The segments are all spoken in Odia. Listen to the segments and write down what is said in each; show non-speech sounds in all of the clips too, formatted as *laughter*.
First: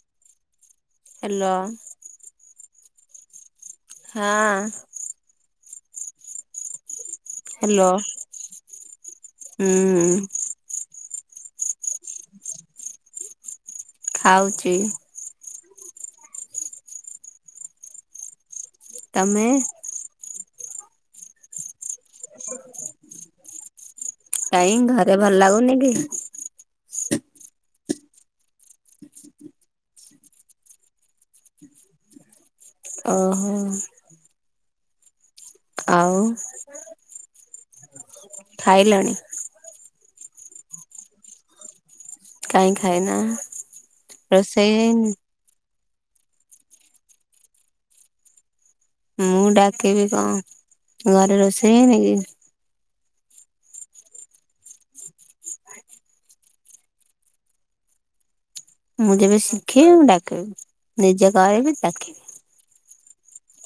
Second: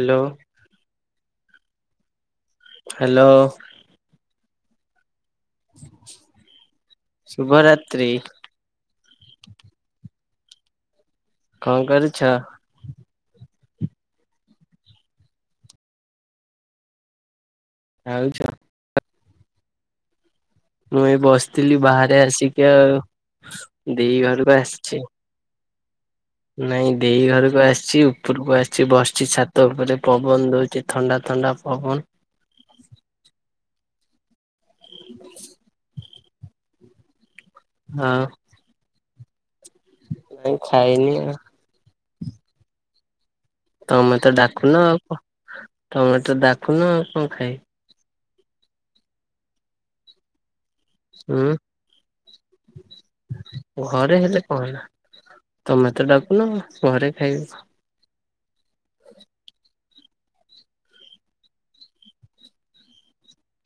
ହେଲୋ। ହେଲୋ। ହେଲୋ। ହଁ। *inaudible* ହେଲୋ ଶୁଭରାତ୍ରି *inaudible* ହୁଁ। କଣ କରୁଛ। ଖାଉଚି। ଖାଉଚ। *inaudible* ତମେ। ମୁଁ ଏଇ ବସିଥିଲି ବାହାରେ ଆସିକି ଆଉ, *inaudible* ଦେଇ ଘ। କାଇଁ, ଘରେ ଭଲ ଲାଗୁନି କି? ନାଇଁ, ଦେଇ ଘରକୁ ଆସିଛି, ଉପରକୁ ଆସିଛି, ବସିଛି ଛାତ ଉପରେ ପବନ ଦଉଚି। ଥଣ୍ଡା ଥଣ୍ଡା ପବନ। ଓହୋ। ଆଉ। ଆଉ ଖାଇଲଣି? ନାଇଁ ଖାଇନି ଆଉ କାଇଁ ଖାଇନ? ତମେତ ଡାକୁନ ଆଉ, *inaudible* ତମେତ ଡାକୁନ ଆଉ କଣ ଖାଇବି ମୁଁ ଡାକିବି କଣ? *inaudible* ଘରେ ହୁଁ ରୋଷେଇ ହେଇ ନି କି? *inaudible* ଘରେ ହେଲେ କଣ ହେଲା? *inaudible* ତମେ ତ ଡାକୁନ ଘରେ ଖାଇବ ମୁଁ ଯେବେ ଶିଖେଇବି ଡାକିବି *inaudible* ନିଜେ କରିବି ଡାକିବି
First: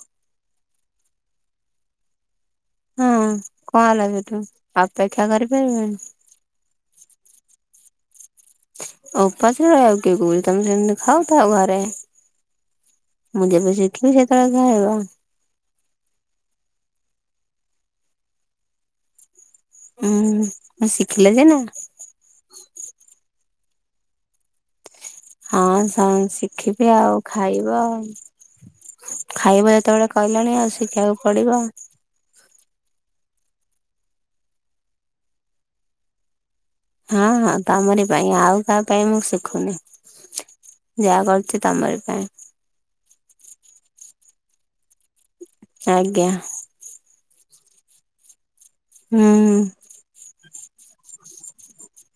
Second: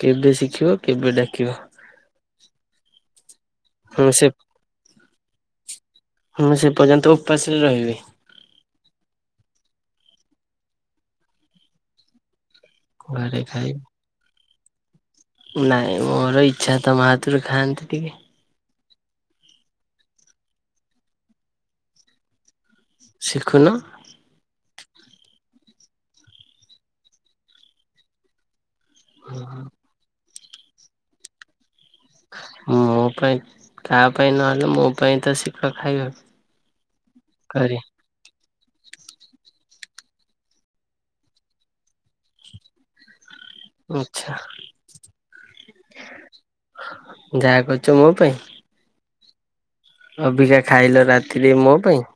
କେବେ ଶିଖିବ? କେବେ ଡାକିବ? ହଁ କଣ ହେଲା ମୁଁ ସେ ସେଠୁ ଅ, ପେକ୍ଷା କରିପାରିବନି? ମୁଁ ସେ ପର୍ଯ୍ୟନ୍ତ ଉପାସରେ ରହିବି ଉପାସରେ ରହିବାକୁ କିଏ କହିଛି? ତମେ ଜେମେତି ଖାଉ ଥାଅ ଘରେ ଘରେ ମୁଁ ଯେବେ ଖାଇବି। ଶିଖିବି ସେତେବେଳେ ଖାଇବ। ନାଇଁ ମୋର ଇଚ୍ଛା ତମ ହାତରୁ ଖାଆନ୍ତି ଟିକେ। ଉୁଁ ମୁ ଶିଖିଲେ ସି ନା। ଶିଖୁନ। ହଁ ସନ ଶିଖିବି ଆଉ ଖାଇବ ଆଉ ଖାଇବ ଯେତେବେଳେ କହିଲାଣି ଆଉ ଶିଖିବାକୁ ପଡିବ। ମୋ ପାଇଁ କାହା ପାଇଁ ନହେଲେ ମୋ ପାଇଁ ତ ଶିଖ ଖାଇବା। ହଁ ହଁ ଘରେ। ତମରି ପାଇଁ ଆଉ କାହା ପାଇଁ ମୁଁ ଶିଖୁନି, ଯାହା କରୁଛି ତମର ପାଇଁ। ମିଛ। ଆଜ୍ଞା। ଯାହା କରୁଛ ମୋ ପାଇଁ? ହୁଁ। ଅବିକା ଖାଇଲ ରାତିରେ ମୋ ପାଇଁ?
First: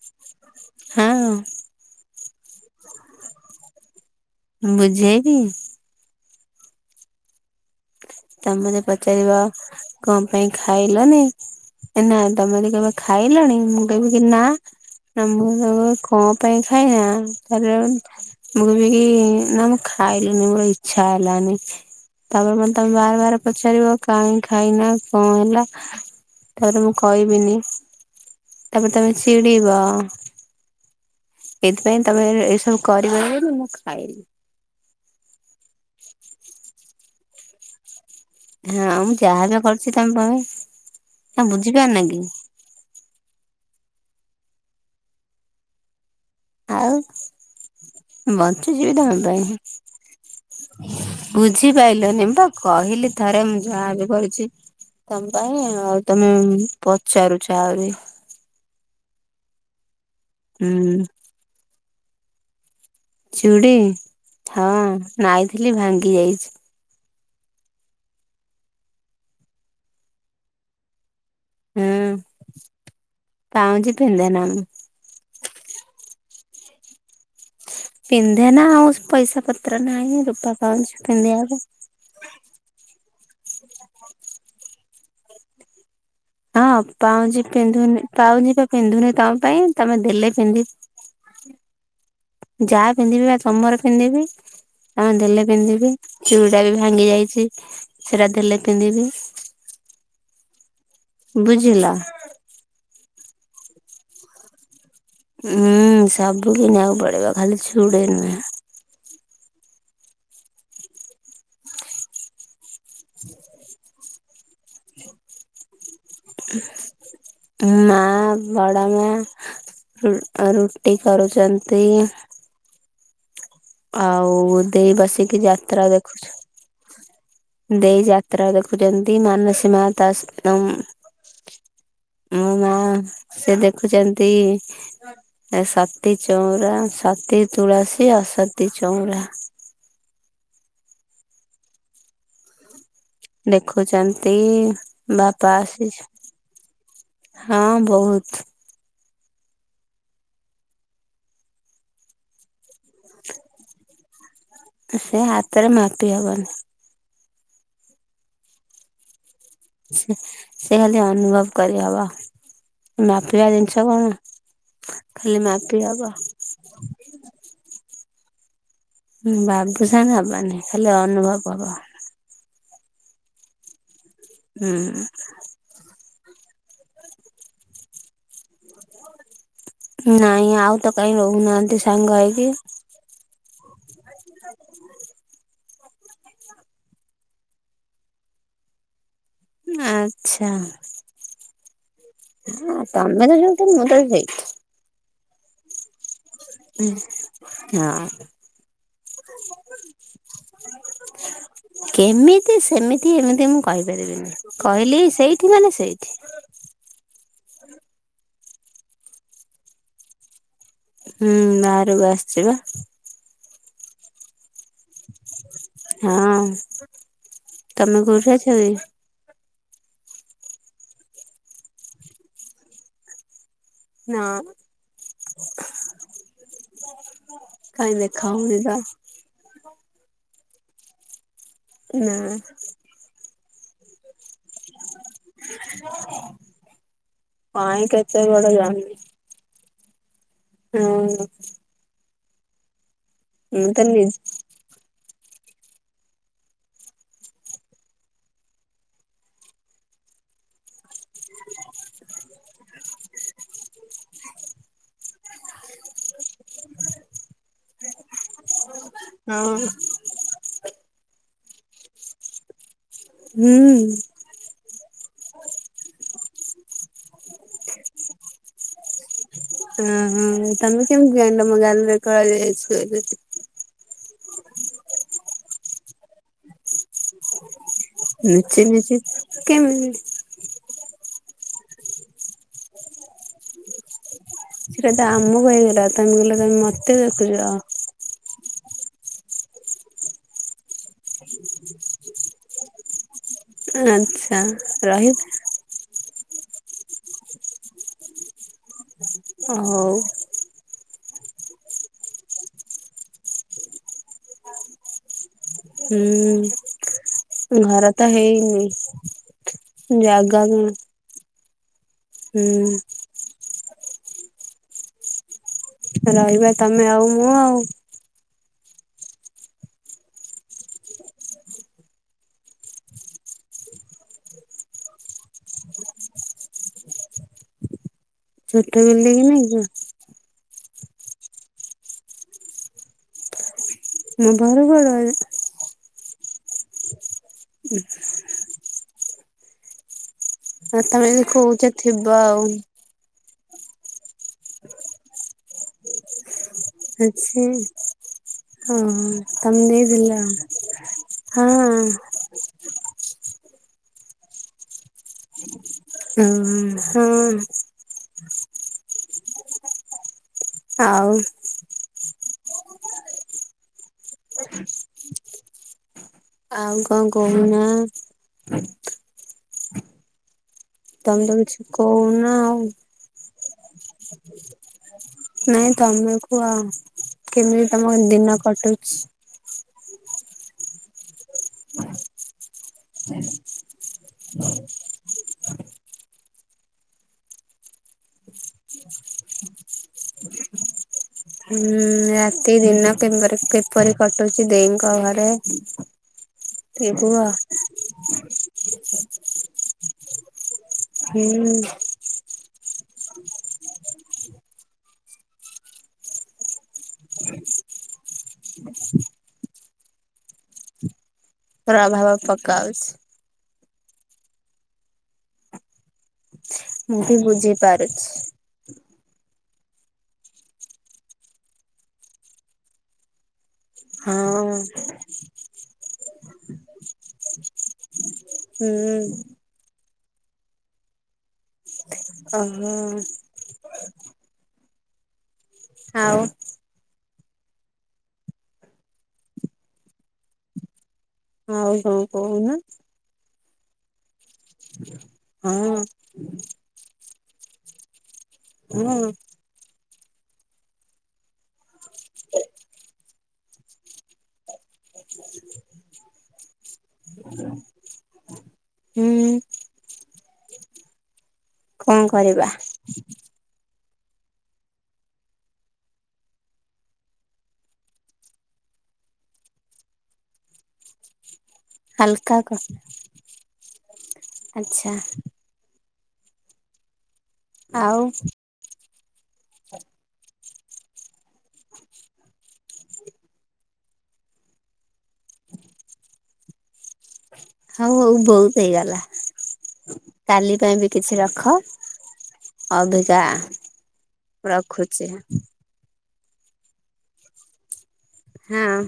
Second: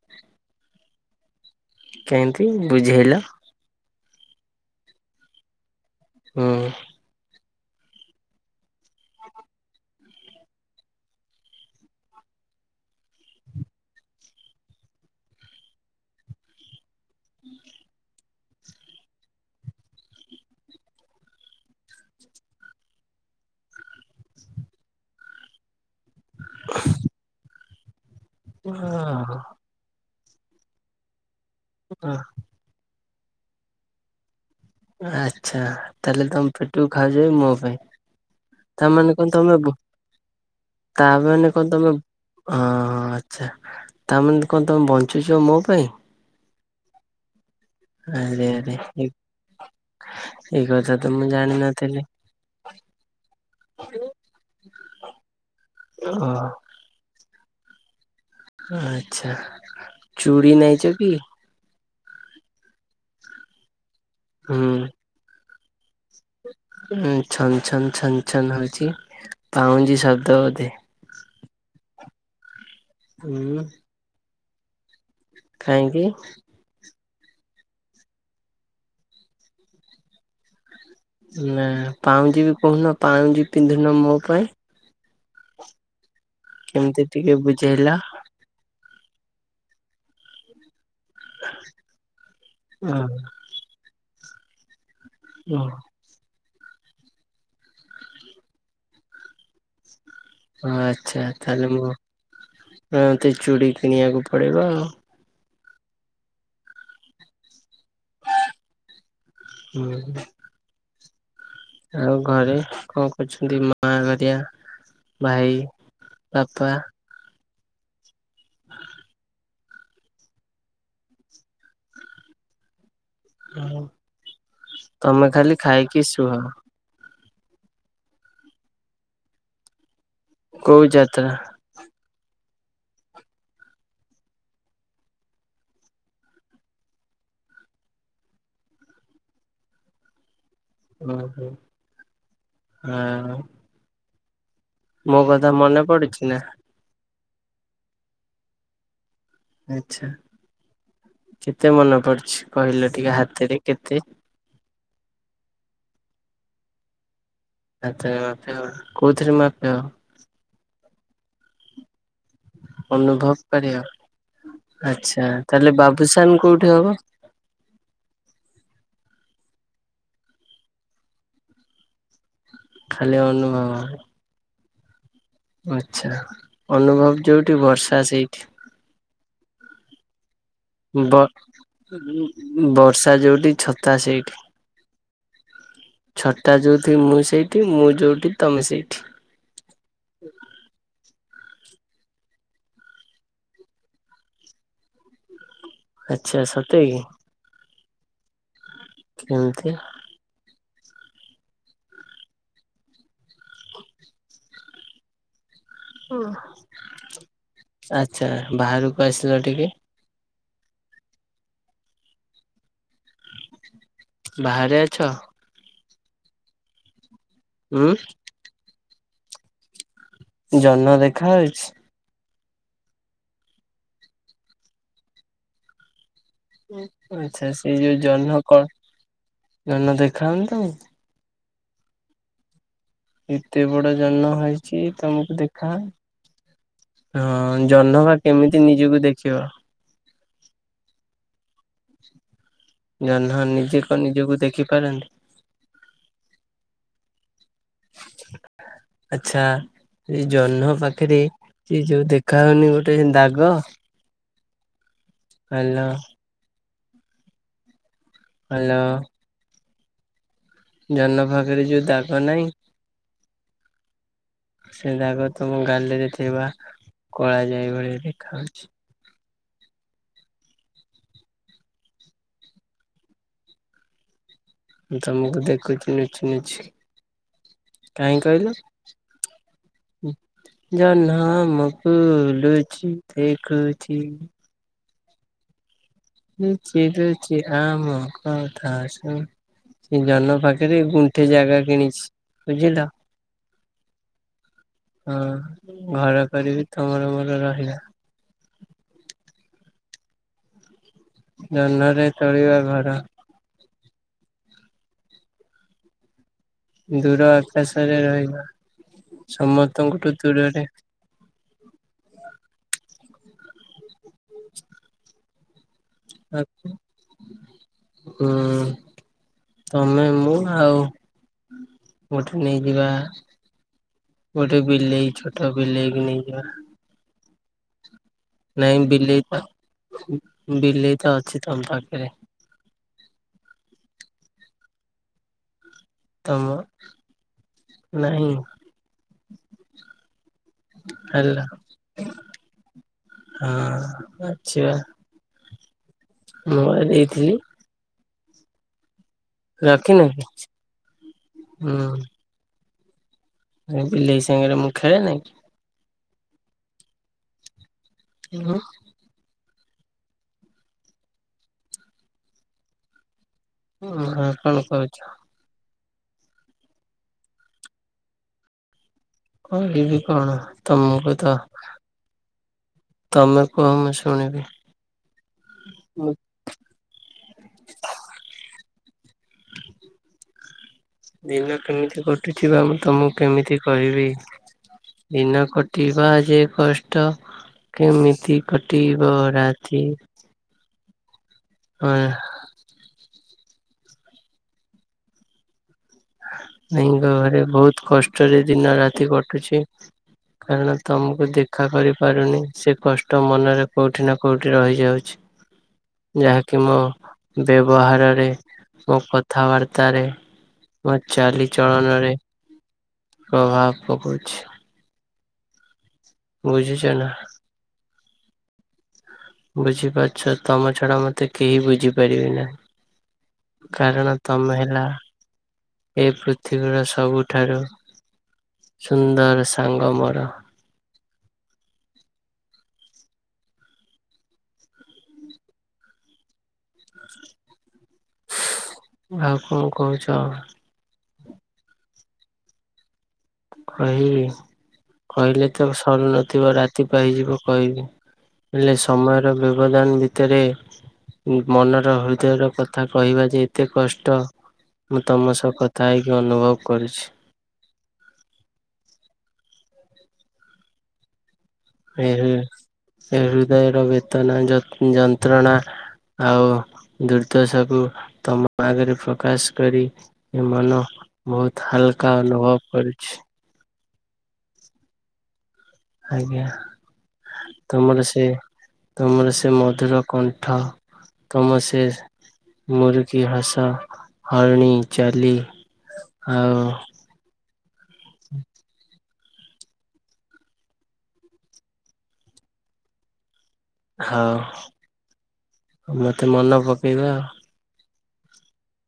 ହଁ। କେମିତି ବୁଝେଇଲ? ବୁଝେଇବି। ହୁଁ। ତମେ ମତେ ପଚାରିବ କଣ ପାଇଁ ଖାଇଲନି? ଏ ନା ତମେ ଯଦି କହିବ ଖାଇଲଣି ମୁଁ କହିବି କି ନା ଆ ମୁଁ ତମ କଣ ପାଇଁ ଖାଇବା ତାଲେ ମୁଁ ବିକି ନା ମୁଁ ଖାଇଲିନି ମୋର ଇଛା ହେଲାନି ତାପରେ ମାନେ ତମେ ବାର ବାର ପଚାରିବ କାହିଁ ଖାଇନା କଣ ହେଲା? ତାରେ ମୁଁ କହିବିନି, ତାପରେ ତମେ ଚିଡିବ। ଏଥିପାଇଁ ତମେ ଏସବୁ କରିବନି ବୋଲି ମୁଁ ଖାଇନି ଆଚ୍ଛା! ତା ହେଲେ ତମ ପେଟକୁ ଖାଉଛ ମୋ ପାଇଁ ତା ହଁ ମାନେ ମୁଁ କଣ ତମେ ଯାହାବି କରୁଛି ତମ ପାଇଁ ତା ନା ମାନେ କଣ ତମେ ହଁ ବୁଝିପାରୁନ କି ହଁ ଆଚ୍ଛା! ତା ମାନେ କଣ ତମେ ବଞ୍ଚୁଛ ମୋ ପାଇଁ? ଆଉ ଆରେ ଆରେ ବଞ୍ଚୁଛି ବି ତମ ଏଇ କଥା ପାଇଁ ତ ମୁଁ ଜାଣିନଥିଲି ବୁଝିପାଇଲନି ପା କହିଲି ଥରେ ମୁଁ ଯାହା ବି କରୁଛି ତମ ପାଇଁ ଆଉ ଓହୋ ତମେ ପଚାରୁଛ ଆହୁରି ଆଚ୍ଛା ଚୁଡ଼ି ହୁଁ ନାଇଛ କି? ଚୁଡ଼ି ହଁ ହୁଁ ନାଇଥିଲି ଭାଙ୍ଗି ଯାଇଛି। ଉଁ ଛନ ଛନ ଛନ ଛନ ହଉଛି ପାଉଁଜି ଶବ୍ଦ ବୋଧେ ହୁଁ ହୁଁ ପାଉଁଜି ପିନ୍ଧେନା ମୁଁ କାହିଁକି? ପିନ୍ଧେନା ଆଉ ପଇସା ପତ୍ର ନାହିଁ ରୂପା ପାଉଁଜି ପିନ୍ଧିବାକୁ ନା ପାଉଁଜି ବି କହୁନ ପାଉଁଜି ପିନ୍ଧୁନ ମୋ ପାଇଁ। ହଁ କେମିତି ଟିକେ ପାଉଁଜି ବୁଝେଇଲ ପିନ୍ଧୁନି ପାଉଁଜି ବା ପିନ୍ଧୁନି ତମ ପାଇଁ ତମେ ଦେଲେ ପିନ୍ଧି ଯାହା ପିନ୍ଧିବି ଓ ବା ତମର ପିନ୍ଧିବି ହଁ ଦେଲେ ପିନ୍ଧିବି ଚୁଡ଼ିଟା ବି ଭାଙ୍ଗି ଯାଇଛି ସେଟା ଦେଲେ ପିନ୍ଧିବି। ଆଚ୍ଛା ଆଛା ତାହେଲେ ବୁଝିଲ। ମୁଁ ଚୁଡ଼ି କିଣିବାକୁ ପଡିବ ଆଉ ହୁଁ ସବୁ କିଣିବାକୁ ପଡିବ ଖାଲି ଚୁଡ଼ି ନୁହେଁ। *unintelligible* ଆଉ ଘରେ କଣ କରୁଛନ୍ତି ମା ଘରିଆ? ଭାଇ ବାପା ମା ବଡମା ରୁ ରୁଟି କରୁଚନ୍ତି। ଆଉ ଦେଇ ତମେ ବସିକି ଖାଲି ଯାତ୍ରା ଖାଇକି ଦେଖୁଛୁ। ଶୁଅ ଦେଇ ଯାତ୍ରା ଦେଖୁଛନ୍ତି ମାନସୀ ମା ତା ସ ତ କୋଉ ଯାତ୍ରା? ମୋ ମା ସେ ଦେଖୁଚନ୍ତି ଏ ସତୀ ଚଉରା ସତୀ ତୁଳସୀ ଆଉ ସତୀ ଚଉରା। ଓହୋ ହଁ। ଦେଖୁଚନ୍ତି ମୋ କଥା ବାପା ମନେ ଆସିଛ ପଡୁଛି ନା ହଁ ବହୁତ୍। ଆଚ୍ଛା କେତେ ମନେ ପଡୁଛି କହିଲ ଟିକେ ହାତରେ କେତେ? ଏ ସେେ ହାତରେ ମାପି ହବନି। ହାତରେ ମାପିଅ କୋଉଥିରେ ମାପିଅ? ସେ ଖାଲି ଅନୁଭବ କରିହବ। ଅନୁଭବ ମାପିବା କରିବ ଜିନିଷ କଣ ଆଚ୍ଛା ଖାଲି ତାହେଲେ ମାପି ହବ। ବାବୁସାନ କୋଉଠି ହବ? ହୁଁ ବାବୁସାନ୍ ହବନି ଖାଲି ଅନୁଭବ ହବ। ଖାଲି ଅନୁଭବ। ହୁଁ। ଆଚ୍ଛା ଅନୁଭବ ଯୋଉଠି ବର୍ଷା ସେଇଠି। ନାଇଁ ଆଉ ତ କାହିଁ ବ ରହୁନାହାନ୍ତି ସାଙ୍ଗ ହେଇକି ବର୍ଷା ଯୋଉଠି ଛତା ସେଇ ଛତା ଯୋଉଠି ମୁଁ ସେଇଠି ମୁଁ ଯୋଉଠି ତମେ ସେଇଠି। ଆଚ୍ଛା ତମେ ତ ଯୋଉଠି ମୁଁ ତ ସେଇଠି। ଆଚ୍ଛା ସତେ ଗି? ହଁ। କେମିତି? କେମିତି ସେମିତି ଏମିତି ମୁଁ କହିପାରିବିନି କହିଲି ସେଇଠି ମାନେ ସେଇ *unintelligible* ଆଚ୍ଛା ବାହାରକୁ ଆସିଲ ଟିକେ। ହୁଁ ବାହାରକୁ ଆସ୍ଚି ପା। ବାହାରେ ଅଛ? ହଁ ଉଁ ତମେ କୋଉଠି ଅଛ କି? ଜହ୍ନ ଦେଖା ହଉଚି? ନା। ଆଚ୍ଛା ସେଇ ଯୋ କାଇଁ ଦେଖା ଜହ୍ନ ହଉନି କଂ ତ ଜହ୍ନ ଦେଖାଉନି ତମକୁ? ନା। ଏତେ ବଡ ଜହ୍ନ ହେଇ ଛି ତମକୁ ଦେଖା ହଁ କାଇଁ ଜହ୍ନ ବା କେତେ କୁଆଡେ କେମିତି ନିଜକୁ ଦେଖିବ। ହୁଁ। ଜହ୍ନ ମୁଁ ନିଜେ ତ କଂ ନିଜକୁ ଦେଖିପାରନ୍ତି। ଆଚ୍ଛା। ଏଇ ଜହ୍ନ ପାଖରେ ସେ ଯୋ ଦେଖା ହଉନି ଗୋଟେ ଦାଗ ହେଲ। ହେଲୋ। ହଉ। ଜହ୍ନଭାଗରେ ଯୋଉ ଦାଗ ନାହିଁ। ହୁଁ। ସେ ଦାଗ ତମ ଗାଲିରେ ଥିବା କଳା ଯାଇ ଭଳିଆ ଦେଖା ଯାଉଛି। ହୁଁ ହୁଁ। ତମେ କେମିତି ଯାଇଲ ମୋ ଗାଲି ରେ କଳାଜାଇ ଅଛି ବୋଲି ତମକୁ ଦେଖୁଛି ନୁଚି ନୁଚି। *unintelligible* କାହିଁ କହିଲ? ନୁଚି ନୁଚି କେମିତି ଜହ୍ମ ଆମକୁ ଲୁଚି ଦେଖୁଛି। ସେଟା ଆମକୁ ହେଇଗଲା ତମେ କହିଲ ତମେ ମତେ ଦେଖୁଛ। ହଁ। ହଉ ଥା ମି। ସେ ଜହ୍ନ ପାଖରେ ଗୁଣ୍ଠେ ଜାଗା କିଣିଛି ବୁଝିଲ ଆଚ୍ଛା ରହିବି ହଁ। ଘର କରିବି ତମର ମୋର ରହିବା। ହଉ। ଜହ୍ନରେ ତେଳିବା ଘର। ଦୂର ହୁଁ। ଘର ଆକାଶରେ ତ ରହିବା ହେଇନି ସମସ୍ତଙ୍କଠୁ ଜାଗାକୁ ଦୂରରେ। ହୁଁ। ହୁଁ *unintelligible* ରହିବା ତମେ ଆଉ ମୁଁ ଆଉ ହୁଁ ତମେ ମୁଁ ଆଉ ମୋଠୁ ନେଇଯିବା। ଗୋଟେ ବିଲେଇ ଛୋଟ ବିଲେଇ ନେଇଯିବା। ଛୋଟ ନାଇଁ ବିଲେଇ କି ତ ନେଇକି ବିଲେଇ ତ ଅଛି ତମ ପାଖରେ ହଁ ବର ଗଡ଼ *unintelligible* ତମ। ହୁଁ। ନାହିଁ। ତମେ ଯଦି ହେଲା କହୁଛ ଥିବ ଆଉ ହଁ ଅଛି ବା। ମୁଁ ବା ଦେଇଥିଲି ଆଛି ହିଁ ହିଁ। ତମେ ରଖିନ କି? ଦେଇ ଦେଲା ହଁ। ହୁଁ ବିଲେଇ ସାଙ୍ଗରେ ମୁଁ ଖେଳେ ନି। ହଁ ହଁ। ହଁ। ଆଉ। ହଁ କଣ କରୁଛ? ଆଉ କଣକହୁନା? କହି ବି କଣ ତମକୁ ତମେ ତ କିଛି କହୁନା ଆଉ ତମେ କୁହ ମୁଁ ଶୁଣିବି ନାଇଁ ମୁଁ ତମ କୁହ କେମିତି ତମ ଦିନ କଟୁଛି। *unintelligible* ଦିନ କେମିତି କଟୁଚି ବା ମୁ ତମକୁ କେମିତି କହିବି? ଦିନ କଟିବା ଯେ କଷ୍ଟ। କେମିତି କଟିବ ରାତି। ହୁଁ ହଁ ରାତି ଦିନ କିମ୍ବରି କିପରି କଟୁଚି ଦେଇଙ୍କ ଘରେ। ଟିକେ ଦେଇଙ୍କ କୁହ ଘରେ ବୋହୁତ କଷ୍ଟରେ ଦିନ ରାତି କଟୁଚି। କାରଣ ତୁମକୁ ହୁଁ ଦେଖା କରିପାରୁନି ସେ କଷ୍ଟ ମନରେ କୋଉଠି ନା କୋଉଠି ରହିଯାଉଚି। ଯାହାକି ମୋ ବ୍ୟବହାରରେ ମୋ କଥାବାର୍ତ୍ତାରେ *unintelligible* ପ୍ରଭାବ ପକାଉଚି। ପ୍ରଭାବ ପକଉଛି। ବୁଝୁଛ ମୁଁ ନା ବି ବୁଝି ପାରେ। ବୁଝିପାରୁଚ ତମ ଛଡା ମତେ କେହି ବୁଝିପାରିଵେ ନାହିଁ। କାରଣ ତମେ ହଁ ହେଲା ଏ ପୃଥିବୀର ସବୁଠାରୁ ହୁଁ ସୁନ୍ଦର ସାଙ୍ଗମୋର। ଅ ହ ଆଉ *inaudible* ଆଉ କଂ କହୁଚ। ହଉ ହଉ କହୁନା? କହିବି କହିଲେ ତ ହଁ ସରୁ ନଥିବ ରା ତି ପାଇଯିବ କହିବି ହେଲେ ହଁ ସମୟର ବ୍ୟବଧାନ ଭି ଭିତରେ ମନର ହୃଦୟର କଥା କହିବା ଯେ ଏତେ କଷ୍ଟ। ମୁଁ ତମ ସହ କଥା ହେଇକି ଅନୁଭବ କରୁଚି। ହୁଁ କଣ ଏହେ କରିବା ଏଇ ହୃଦୟର ବେଦନା ଯ ଯନ୍ତ୍ରଣା ଆଉ ଦୁର୍ଦ୍ଦଶାକୁ ତମ ପାଖରେ ପ୍ରକାଶ କରି ଏ ମନ ବୋହୁତ ହାଲକା ଅନୁଭବ କରୁଛି। ଆଚ୍ଛା। ଆଜ୍ଞା, ଆଉ ତମର ସେ ତମର ସେ ମଧୁର କଣ୍ଠ। ତମ ସେ ମୁରୁକି ହସ ହରିଣୀ ଚାଲି ଆଉ ହୋଉ ହୋଉ ବୋହୁତ ହେଇଗଲା। କାଲି ପାଇଁ ବି କିଛି ରଖ। ଅବିକା ରଖୁଛି ହଉ ମତେ ମନ ପକେଇବ ଆଉ। ହଁ।